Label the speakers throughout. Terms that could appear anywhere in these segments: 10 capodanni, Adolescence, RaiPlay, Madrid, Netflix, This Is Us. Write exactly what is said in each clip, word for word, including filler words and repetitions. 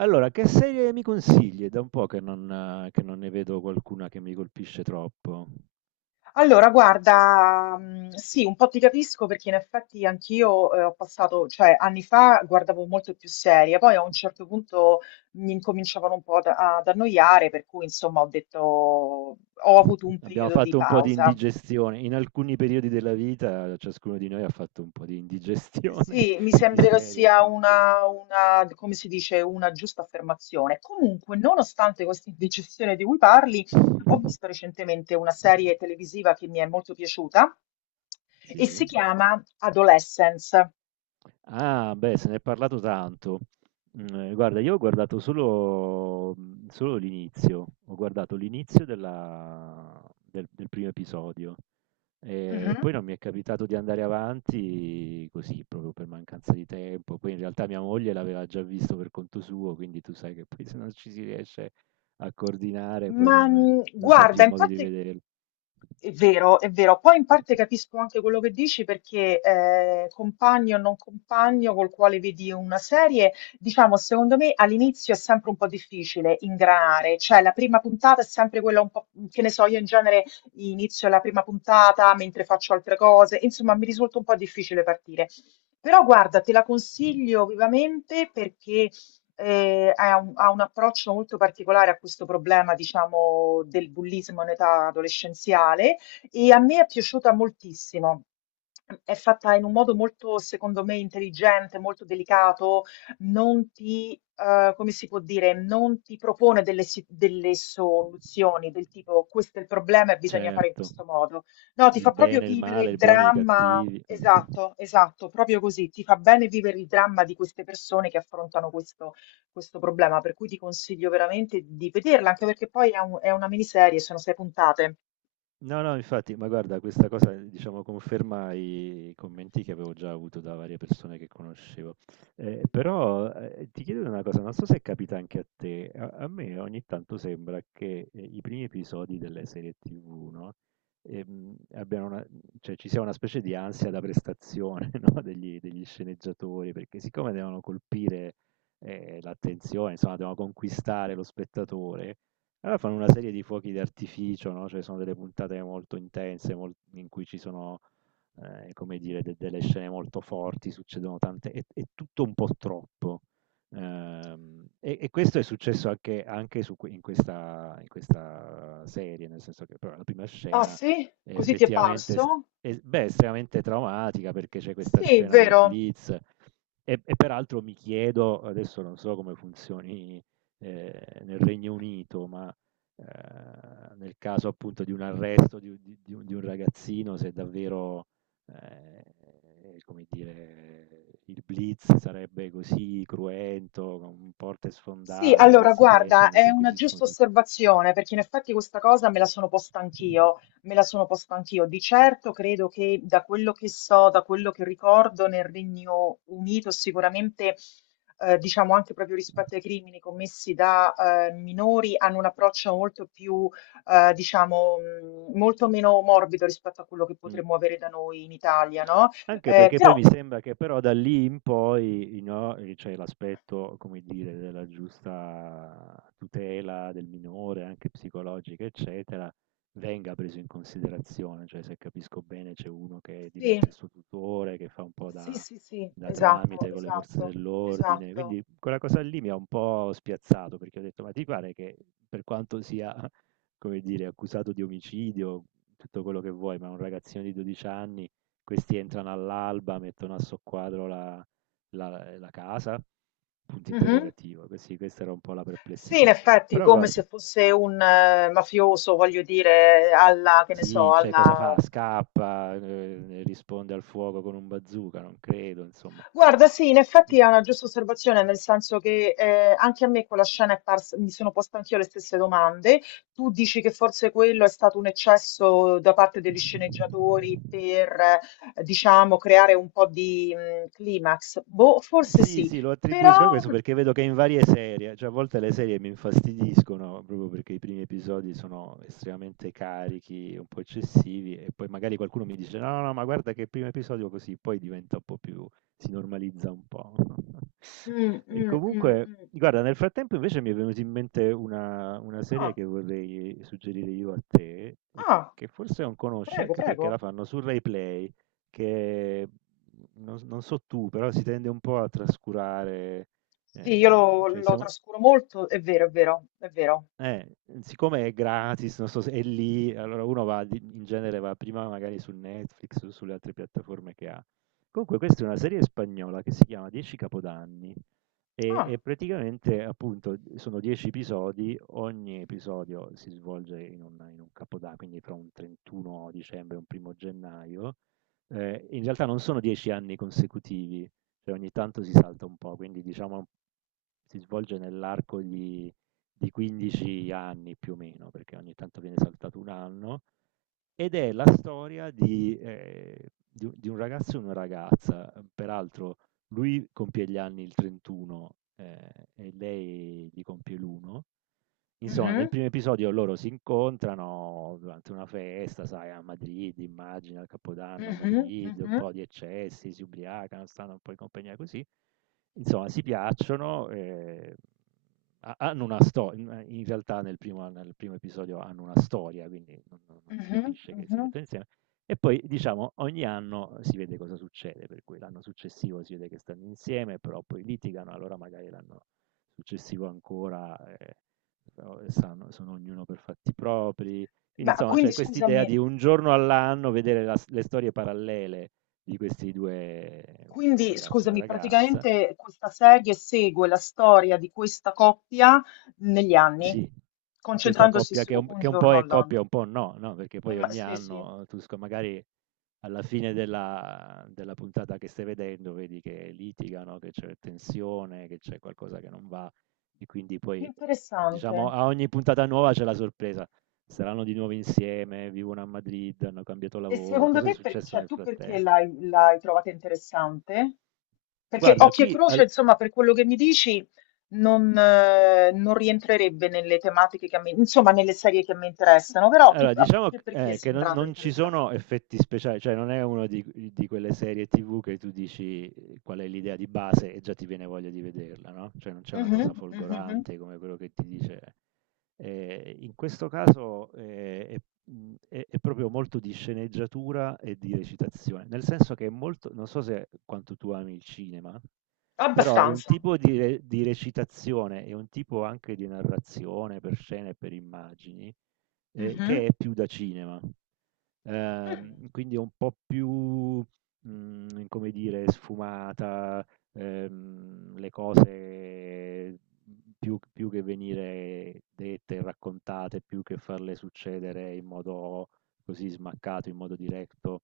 Speaker 1: Allora, che serie mi consigli? È da un po' che non, eh, che non ne vedo qualcuna che mi colpisce troppo.
Speaker 2: Allora, guarda, mhmm, sì, un po' ti capisco perché in effetti anch'io, ehm, ho passato cioè anni fa guardavo molto più serie, poi a un certo punto mi incominciavano un po' ad ad annoiare, per cui insomma ho detto ho avuto un
Speaker 1: Abbiamo
Speaker 2: periodo di
Speaker 1: fatto un po' di
Speaker 2: pausa.
Speaker 1: indigestione. In alcuni periodi della vita, ciascuno di noi ha fatto un po' di indigestione
Speaker 2: Sì, mi
Speaker 1: di
Speaker 2: sembra che
Speaker 1: serie
Speaker 2: sia
Speaker 1: tivù.
Speaker 2: una, una- come si dice, una giusta affermazione. Comunque, nonostante questa indecisione di cui parli, ho visto recentemente una serie televisiva che mi è molto piaciuta e si
Speaker 1: Sì.
Speaker 2: chiama Adolescence.
Speaker 1: Ah, beh, se ne è parlato tanto. Mm, eh, Guarda, io ho guardato solo, mm, solo l'inizio. Ho guardato l'inizio della- del del primo episodio. Ehm,
Speaker 2: Mhm.
Speaker 1: poi non mi è capitato di andare avanti così, proprio per mancanza di tempo. Poi in realtà mia moglie l'aveva già visto per conto suo, quindi tu sai che poi se non ci si riesce a coordinare, poi
Speaker 2: Ma,
Speaker 1: non
Speaker 2: mhmm,
Speaker 1: non si ha
Speaker 2: guarda,
Speaker 1: più
Speaker 2: in
Speaker 1: modo di
Speaker 2: parte
Speaker 1: vederlo.
Speaker 2: è vero, è vero. Poi in parte capisco anche quello che dici perché, ehm, compagno o non compagno col quale vedi una serie, diciamo secondo me all'inizio è sempre un po' difficile ingranare, cioè la prima puntata è sempre quella un po' che ne so, io in genere inizio la prima puntata mentre faccio altre cose, insomma mi risulta un po' difficile partire. Però guarda, te la consiglio vivamente perché eh, ha un, ha un approccio molto particolare a questo problema, diciamo, del bullismo in età adolescenziale e a me è piaciuta moltissimo. È fatta in un modo molto, secondo me, intelligente, molto delicato, non ti, eh, come si può dire, non ti propone delle, si- delle soluzioni del tipo questo è il problema e bisogna fare in
Speaker 1: Certo,
Speaker 2: questo modo. No, ti fa
Speaker 1: il
Speaker 2: proprio
Speaker 1: bene, il
Speaker 2: vivere
Speaker 1: male,
Speaker 2: il
Speaker 1: i buoni e i
Speaker 2: dramma,
Speaker 1: cattivi. Mh-mh-mh.
Speaker 2: esatto, esatto, proprio così, ti fa bene vivere il dramma di queste persone che affrontano questo questo problema, per cui ti consiglio veramente di vederla, anche perché poi è, un- è una miniserie, sono sei puntate.
Speaker 1: No, no, infatti, ma guarda, questa cosa, diciamo, conferma i commenti che avevo già avuto da varie persone che conoscevo. Eh, però eh, ti chiedo una cosa, non so se capita anche a te, a, a me ogni tanto sembra che eh, i primi episodi delle serie tivù, no? Ehm, abbiano una, cioè, ci sia una specie di ansia da prestazione, no? Degli, degli sceneggiatori, perché siccome devono colpire eh, l'attenzione, insomma, devono conquistare lo spettatore, allora fanno una serie di fuochi d'artificio, no? Cioè sono delle puntate molto intense, mol- in cui ci sono, eh, come dire, de- delle scene molto forti, succedono tante, è, è tutto un po' troppo. Ehm, e, e questo è successo anche, anche su que- in questa, in questa serie, nel senso che però, la prima
Speaker 2: Ah,
Speaker 1: scena
Speaker 2: sì?
Speaker 1: è
Speaker 2: Così ti è
Speaker 1: effettivamente est-
Speaker 2: parso?
Speaker 1: è, beh, estremamente traumatica perché c'è questa
Speaker 2: Sì,
Speaker 1: scena del
Speaker 2: vero.
Speaker 1: blitz. E e peraltro mi chiedo, adesso non so come funzioni eh, nel Regno Unito, ma Ehm, nel caso appunto di un arresto di u di di un di un ragazzino, se davvero, ehm, come dire, il blitz sarebbe così cruento, con porte
Speaker 2: Sì,
Speaker 1: sfondate,
Speaker 2: allora
Speaker 1: questi che
Speaker 2: guarda,
Speaker 1: entrano e
Speaker 2: è una
Speaker 1: perquisiscono
Speaker 2: giusta
Speaker 1: tutto.
Speaker 2: osservazione perché in effetti questa cosa me la sono posta anch'io, me la sono posta anch'io. Di certo credo che da quello che so, da quello che ricordo nel Regno Unito sicuramente, eh, diciamo anche proprio rispetto ai crimini commessi da eh, minori, hanno un approccio molto più, eh, diciamo, mh, molto meno morbido rispetto a quello che
Speaker 1: Mh. Mh.
Speaker 2: potremmo avere da noi in Italia, no?
Speaker 1: Anche
Speaker 2: Eh,
Speaker 1: perché poi
Speaker 2: però
Speaker 1: mi
Speaker 2: sì,
Speaker 1: sembra che però da lì in poi no, c'è l'aspetto, come dire, della giusta tutela del minore, anche psicologica, eccetera, venga preso in considerazione. Cioè, se capisco bene, c'è uno che diventa il suo tutore, che fa un po'
Speaker 2: sì,
Speaker 1: da,
Speaker 2: sì, sì,
Speaker 1: da
Speaker 2: esatto,
Speaker 1: tramite con le forze
Speaker 2: esatto,
Speaker 1: dell'ordine.
Speaker 2: esatto.
Speaker 1: Quindi quella cosa lì mi ha un po' spiazzato, perché ho detto, ma ti pare che per quanto sia, come dire, accusato di omicidio, tutto quello che vuoi, ma un ragazzino di 12 anni questi entrano all'alba, mettono a soqquadro la la la casa? Punto
Speaker 2: Mh-mh.
Speaker 1: interrogativo. Que sì, questa era un po' la
Speaker 2: Sì, in
Speaker 1: perplessità.
Speaker 2: effetti,
Speaker 1: Però
Speaker 2: come
Speaker 1: guarda,
Speaker 2: se fosse un eh, mafioso, voglio dire, alla, che ne so,
Speaker 1: sì, cioè cosa fa?
Speaker 2: alla.
Speaker 1: Scappa, ehm, risponde al fuoco con un bazooka? Non credo, insomma.
Speaker 2: Guarda, sì, in effetti è una giusta osservazione, nel senso che, ehm, anche a me quella scena è pars mi sono posta anch'io le stesse domande. Tu dici che forse quello è stato un eccesso da parte degli sceneggiatori per, eh, diciamo, creare un po' di, mhmm, climax. Boh, forse
Speaker 1: Sì,
Speaker 2: sì,
Speaker 1: sì, lo attribuisco a
Speaker 2: però
Speaker 1: questo perché vedo che in varie serie, cioè a volte le serie mi infastidiscono proprio perché i primi episodi sono estremamente carichi, un po' eccessivi, e poi magari qualcuno mi dice no, no, no, ma guarda che il primo episodio così, poi diventa un po' più, si normalizza un po'.
Speaker 2: mh,
Speaker 1: E
Speaker 2: mh, mh,
Speaker 1: comunque,
Speaker 2: mh.
Speaker 1: guarda, nel frattempo invece mi è venuta in mente una, una serie
Speaker 2: Ah,
Speaker 1: che vorrei suggerire io a te e
Speaker 2: ah,
Speaker 1: che forse non conosci
Speaker 2: prego,
Speaker 1: anche perché
Speaker 2: prego.
Speaker 1: la fanno su RaiPlay, che non non so tu, però si tende un po' a trascurare.
Speaker 2: Sì, io
Speaker 1: ehm,
Speaker 2: lo,
Speaker 1: cioè
Speaker 2: lo
Speaker 1: siamo
Speaker 2: trascuro molto, è vero, è vero, è vero.
Speaker 1: eh, siccome è gratis, non so se è lì, allora uno va di in genere va prima magari su Netflix o sulle altre piattaforme che ha. Comunque questa è una serie spagnola che si chiama 10 capodanni. E
Speaker 2: Ah,
Speaker 1: e praticamente, appunto, sono 10 episodi, ogni episodio si svolge in un in un capoda quindi fra un 31 dicembre e un primo gennaio. Ehm, in realtà non sono 10 anni consecutivi, cioè ogni tanto si salta un po', quindi diciamo si svolge nell'arco di di 15 anni più o meno, perché ogni tanto viene saltato 1 anno, ed è la storia di, ehm, di u di un ragazzo e una ragazza, ehm, peraltro lui compie gli anni il trentuno, ehm, e lei li compie l'uno. Insomma, nel
Speaker 2: mhm,
Speaker 1: primo episodio loro si incontrano durante una festa, sai, a Madrid, immagina, il Capodanno a
Speaker 2: mhm,
Speaker 1: Madrid, un
Speaker 2: mhm,
Speaker 1: po' di eccessi, si ubriacano, stanno un po' in compagnia così. Insomma, si piacciono, ehm, ha hanno una sto in in realtà nel primo nel primo episodio hanno una storia, quindi non non non si
Speaker 2: mhm,
Speaker 1: capisce che si
Speaker 2: mhm.
Speaker 1: mettono insieme, e poi diciamo ogni anno si vede cosa succede, per cui l'anno successivo si vede che stanno insieme, però poi litigano, allora magari l'anno successivo ancora, ehm, però sanno sono ognuno per fatti propri. Quindi
Speaker 2: Ma
Speaker 1: insomma
Speaker 2: quindi
Speaker 1: c'è quest'idea
Speaker 2: scusami,
Speaker 1: di un giorno all'anno vedere la s le storie parallele di questi due, un
Speaker 2: quindi
Speaker 1: ragazzo e una
Speaker 2: scusami,
Speaker 1: ragazza.
Speaker 2: praticamente questa serie segue la storia di questa coppia negli anni,
Speaker 1: Sì, questa
Speaker 2: concentrandosi
Speaker 1: coppia che
Speaker 2: su
Speaker 1: un
Speaker 2: un
Speaker 1: che un po'
Speaker 2: giorno
Speaker 1: è coppia e
Speaker 2: all'anno.
Speaker 1: un po' no, no, perché
Speaker 2: Eh,
Speaker 1: poi
Speaker 2: ma-
Speaker 1: ogni
Speaker 2: Sì, sì,
Speaker 1: anno tu sc magari alla fine della della puntata che stai vedendo vedi che litigano, che c'è tensione, che c'è qualcosa che non va, e quindi poi,
Speaker 2: interessante.
Speaker 1: diciamo, a ogni puntata nuova c'è la sorpresa. Saranno di nuovo insieme, vivono a Madrid, hanno cambiato
Speaker 2: E
Speaker 1: lavoro,
Speaker 2: secondo
Speaker 1: cos'è
Speaker 2: te, per-
Speaker 1: successo
Speaker 2: cioè,
Speaker 1: nel
Speaker 2: tu perché
Speaker 1: frattempo?
Speaker 2: l'hai l'hai trovata interessante? Perché
Speaker 1: Guarda
Speaker 2: Occhio e
Speaker 1: qui
Speaker 2: Croce,
Speaker 1: al
Speaker 2: insomma, per quello che mi dici, non, eh, non rientrerebbe nelle tematiche che a me, insomma, nelle serie che a me interessano, però tu
Speaker 1: Allora,
Speaker 2: a
Speaker 1: diciamo
Speaker 2: te perché è
Speaker 1: eh, che non,
Speaker 2: sembrato
Speaker 1: non ci
Speaker 2: interessante?
Speaker 1: sono effetti speciali, cioè non è una di, di quelle serie tivù che tu dici eh, qual è l'idea di base e già ti viene voglia di vederla, no? Cioè non c'è una cosa
Speaker 2: Mhm, mhm, mhm.
Speaker 1: folgorante come quello che ti dice. Eh, in questo caso eh, è, mh, è- è proprio molto di sceneggiatura e di recitazione, nel senso che è molto, non so se quanto tu ami il cinema, però è un
Speaker 2: Abbastanza.
Speaker 1: tipo di, re- di recitazione, è un tipo anche di narrazione per scene e per immagini, ehm,
Speaker 2: Mhm.
Speaker 1: che è più da cinema.
Speaker 2: Mm,
Speaker 1: Ehm, quindi è un po' più, mhmm, come dire, sfumata, ehm, le cose più più che venire dette e raccontate, più che farle succedere in modo così smaccato, in modo diretto,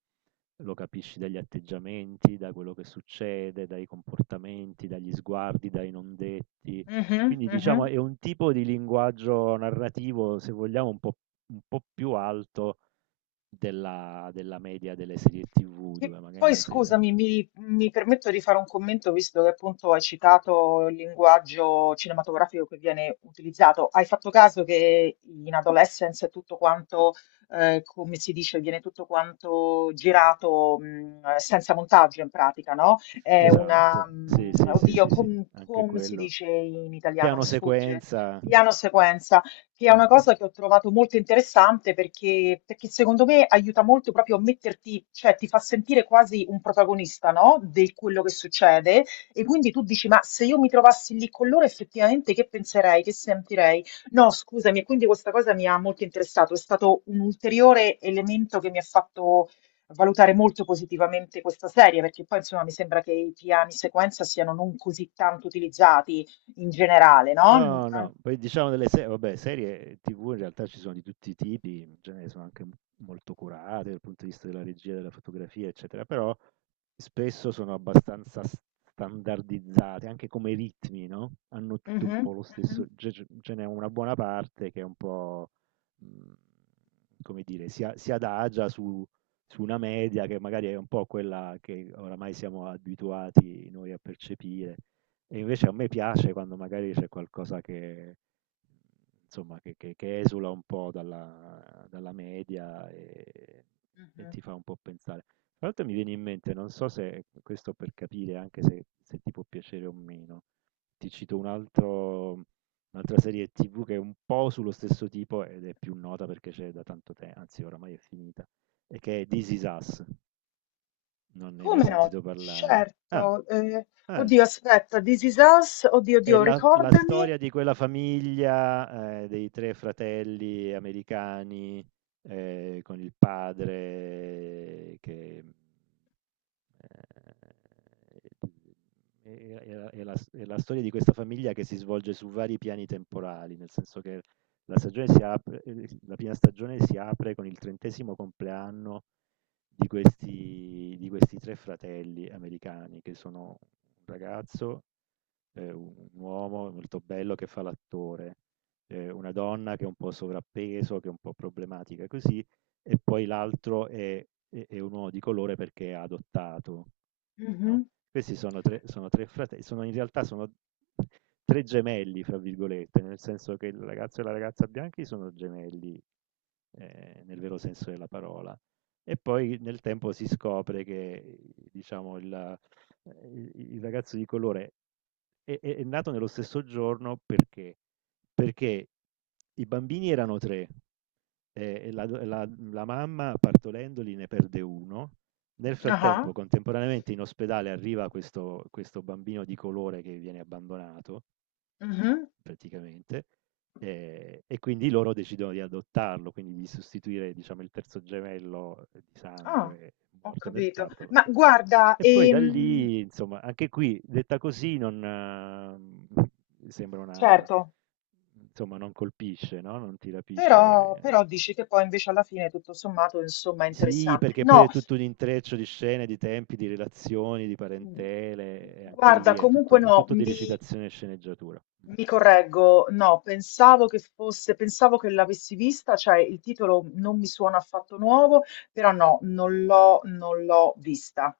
Speaker 1: lo capisci dagli atteggiamenti, da quello che succede, dai comportamenti, dagli sguardi, dai non detti.
Speaker 2: mhm,
Speaker 1: Quindi diciamo
Speaker 2: mhm.
Speaker 1: è un tipo di linguaggio narrativo, se vogliamo, un po' un po' più alto della della media delle serie tivù,
Speaker 2: Che
Speaker 1: dove
Speaker 2: poi
Speaker 1: magari se alc
Speaker 2: scusami, mi, mi permetto di fare un commento visto che appunto hai citato il linguaggio cinematografico che viene utilizzato. Hai fatto caso che in Adolescence è tutto quanto, eh, come si dice, viene tutto quanto girato mh, senza montaggio in pratica, no? È una,
Speaker 1: esatto, sì,
Speaker 2: mh,
Speaker 1: sì, sì,
Speaker 2: oddio,
Speaker 1: sì, sì,
Speaker 2: com-
Speaker 1: anche
Speaker 2: come si
Speaker 1: quello.
Speaker 2: dice in italiano? Mi
Speaker 1: Piano
Speaker 2: sfugge.
Speaker 1: sequenza.
Speaker 2: Piano sequenza, che è una
Speaker 1: Mh.
Speaker 2: cosa che ho trovato molto interessante perché, perché secondo me aiuta molto proprio a metterti, cioè ti fa sentire quasi un protagonista, no? Di quello che succede, e quindi tu dici, ma se io mi trovassi lì con loro effettivamente, che penserei, che sentirei? No, scusami, e quindi questa cosa mi ha molto interessato, è stato un ulteriore elemento che mi ha fatto valutare molto positivamente questa serie, perché poi insomma mi sembra che i piani sequenza siano non così tanto utilizzati in generale, no? Mm,
Speaker 1: No,
Speaker 2: an-
Speaker 1: no, poi diciamo delle serie, vabbè, serie ti vu in realtà ci sono di tutti i tipi, in genere sono anche m- molto curate dal punto di vista della regia, della fotografia, eccetera, però spesso sono abbastanza s- standardizzate, anche come ritmi, no? Hanno tutte un
Speaker 2: mhm,
Speaker 1: po' lo stesso,
Speaker 2: mhm.
Speaker 1: ce ce- ce n'è una buona parte che è un po', mh, come dire, si, a- si adagia su, su una media che magari è un po' quella che oramai siamo abituati noi a percepire. E invece a me piace quando magari c'è qualcosa che, insomma, che, che- che esula un po' dalla, dalla media, e, e
Speaker 2: Mh-mh.
Speaker 1: ti fa un po' pensare. Tra l'altro mi viene in mente, non so se questo per capire anche se, se ti può piacere o meno, ti cito un altro- un'altra serie tivù che è un po' sullo stesso tipo ed è più nota perché c'è da tanto tempo, anzi oramai è finita, e che è This Is Us, non ne hai
Speaker 2: Come
Speaker 1: mai
Speaker 2: no?
Speaker 1: sentito parlare? Ah,
Speaker 2: Certo, ehm,
Speaker 1: eh.
Speaker 2: oddio aspetta, This Is Us, oddio,
Speaker 1: È
Speaker 2: oddio,
Speaker 1: la la
Speaker 2: ricordami.
Speaker 1: storia di quella famiglia, ehm, dei tre fratelli americani, ehm, con il padre che, mhmm, ehm, è è è la è la s è la storia di questa famiglia che si svolge su vari piani temporali, nel senso che la stagione si apre ehm, la prima stagione si apre con il trentesimo° compleanno di questi di questi tre fratelli americani che sono un ragazzo, eh, un un uomo molto bello che fa l'attore, eh, una donna che è un po' sovrappeso, che è un po' problematica così, e poi l'altro è, è- è un uomo di colore perché è adottato,
Speaker 2: Mh-mh.
Speaker 1: no? Questi sono tre, sono tre fratelli, sono, in realtà sono tre gemelli, fra virgolette, nel senso che il ragazzo e la ragazza bianchi sono gemelli, eh, nel vero senso della parola. E poi nel tempo si scopre che, diciamo, il, eh, il- il ragazzo di colore è è è nato nello stesso giorno perché? Perché i bambini erano tre, e e la do la la mamma partorendoli ne perde uno. Nel
Speaker 2: Ah-ah.
Speaker 1: frattempo, contemporaneamente in ospedale arriva questo questo bambino di colore che viene abbandonato,
Speaker 2: Mh-mh.
Speaker 1: praticamente. Ehm, e quindi loro decidono di adottarlo, quindi di sostituire, diciamo, il terzo gemello eh, di
Speaker 2: Ah,
Speaker 1: sangue,
Speaker 2: ho
Speaker 1: morto nel
Speaker 2: capito.
Speaker 1: parto, con
Speaker 2: Ma
Speaker 1: que
Speaker 2: guarda,
Speaker 1: e poi da
Speaker 2: ehm
Speaker 1: lì, insomma, anche qui detta così non mhmm, sembra una,
Speaker 2: certo,
Speaker 1: insomma non colpisce, no, non ti
Speaker 2: però
Speaker 1: rapisce.
Speaker 2: però dici che poi invece alla fine tutto sommato, insomma, è
Speaker 1: Sì,
Speaker 2: interessante.
Speaker 1: perché poi
Speaker 2: No,
Speaker 1: è tutto un intreccio di scene, di tempi, di relazioni, di
Speaker 2: mhmm,
Speaker 1: parentele, e anche
Speaker 2: guarda
Speaker 1: lì è
Speaker 2: comunque
Speaker 1: tutto è
Speaker 2: no,
Speaker 1: tutto di
Speaker 2: mi
Speaker 1: recitazione e sceneggiatura.
Speaker 2: Mi correggo, no, pensavo che fosse, pensavo che l'avessi vista, cioè il titolo non mi suona affatto nuovo, però no, non l'ho non l'ho vista.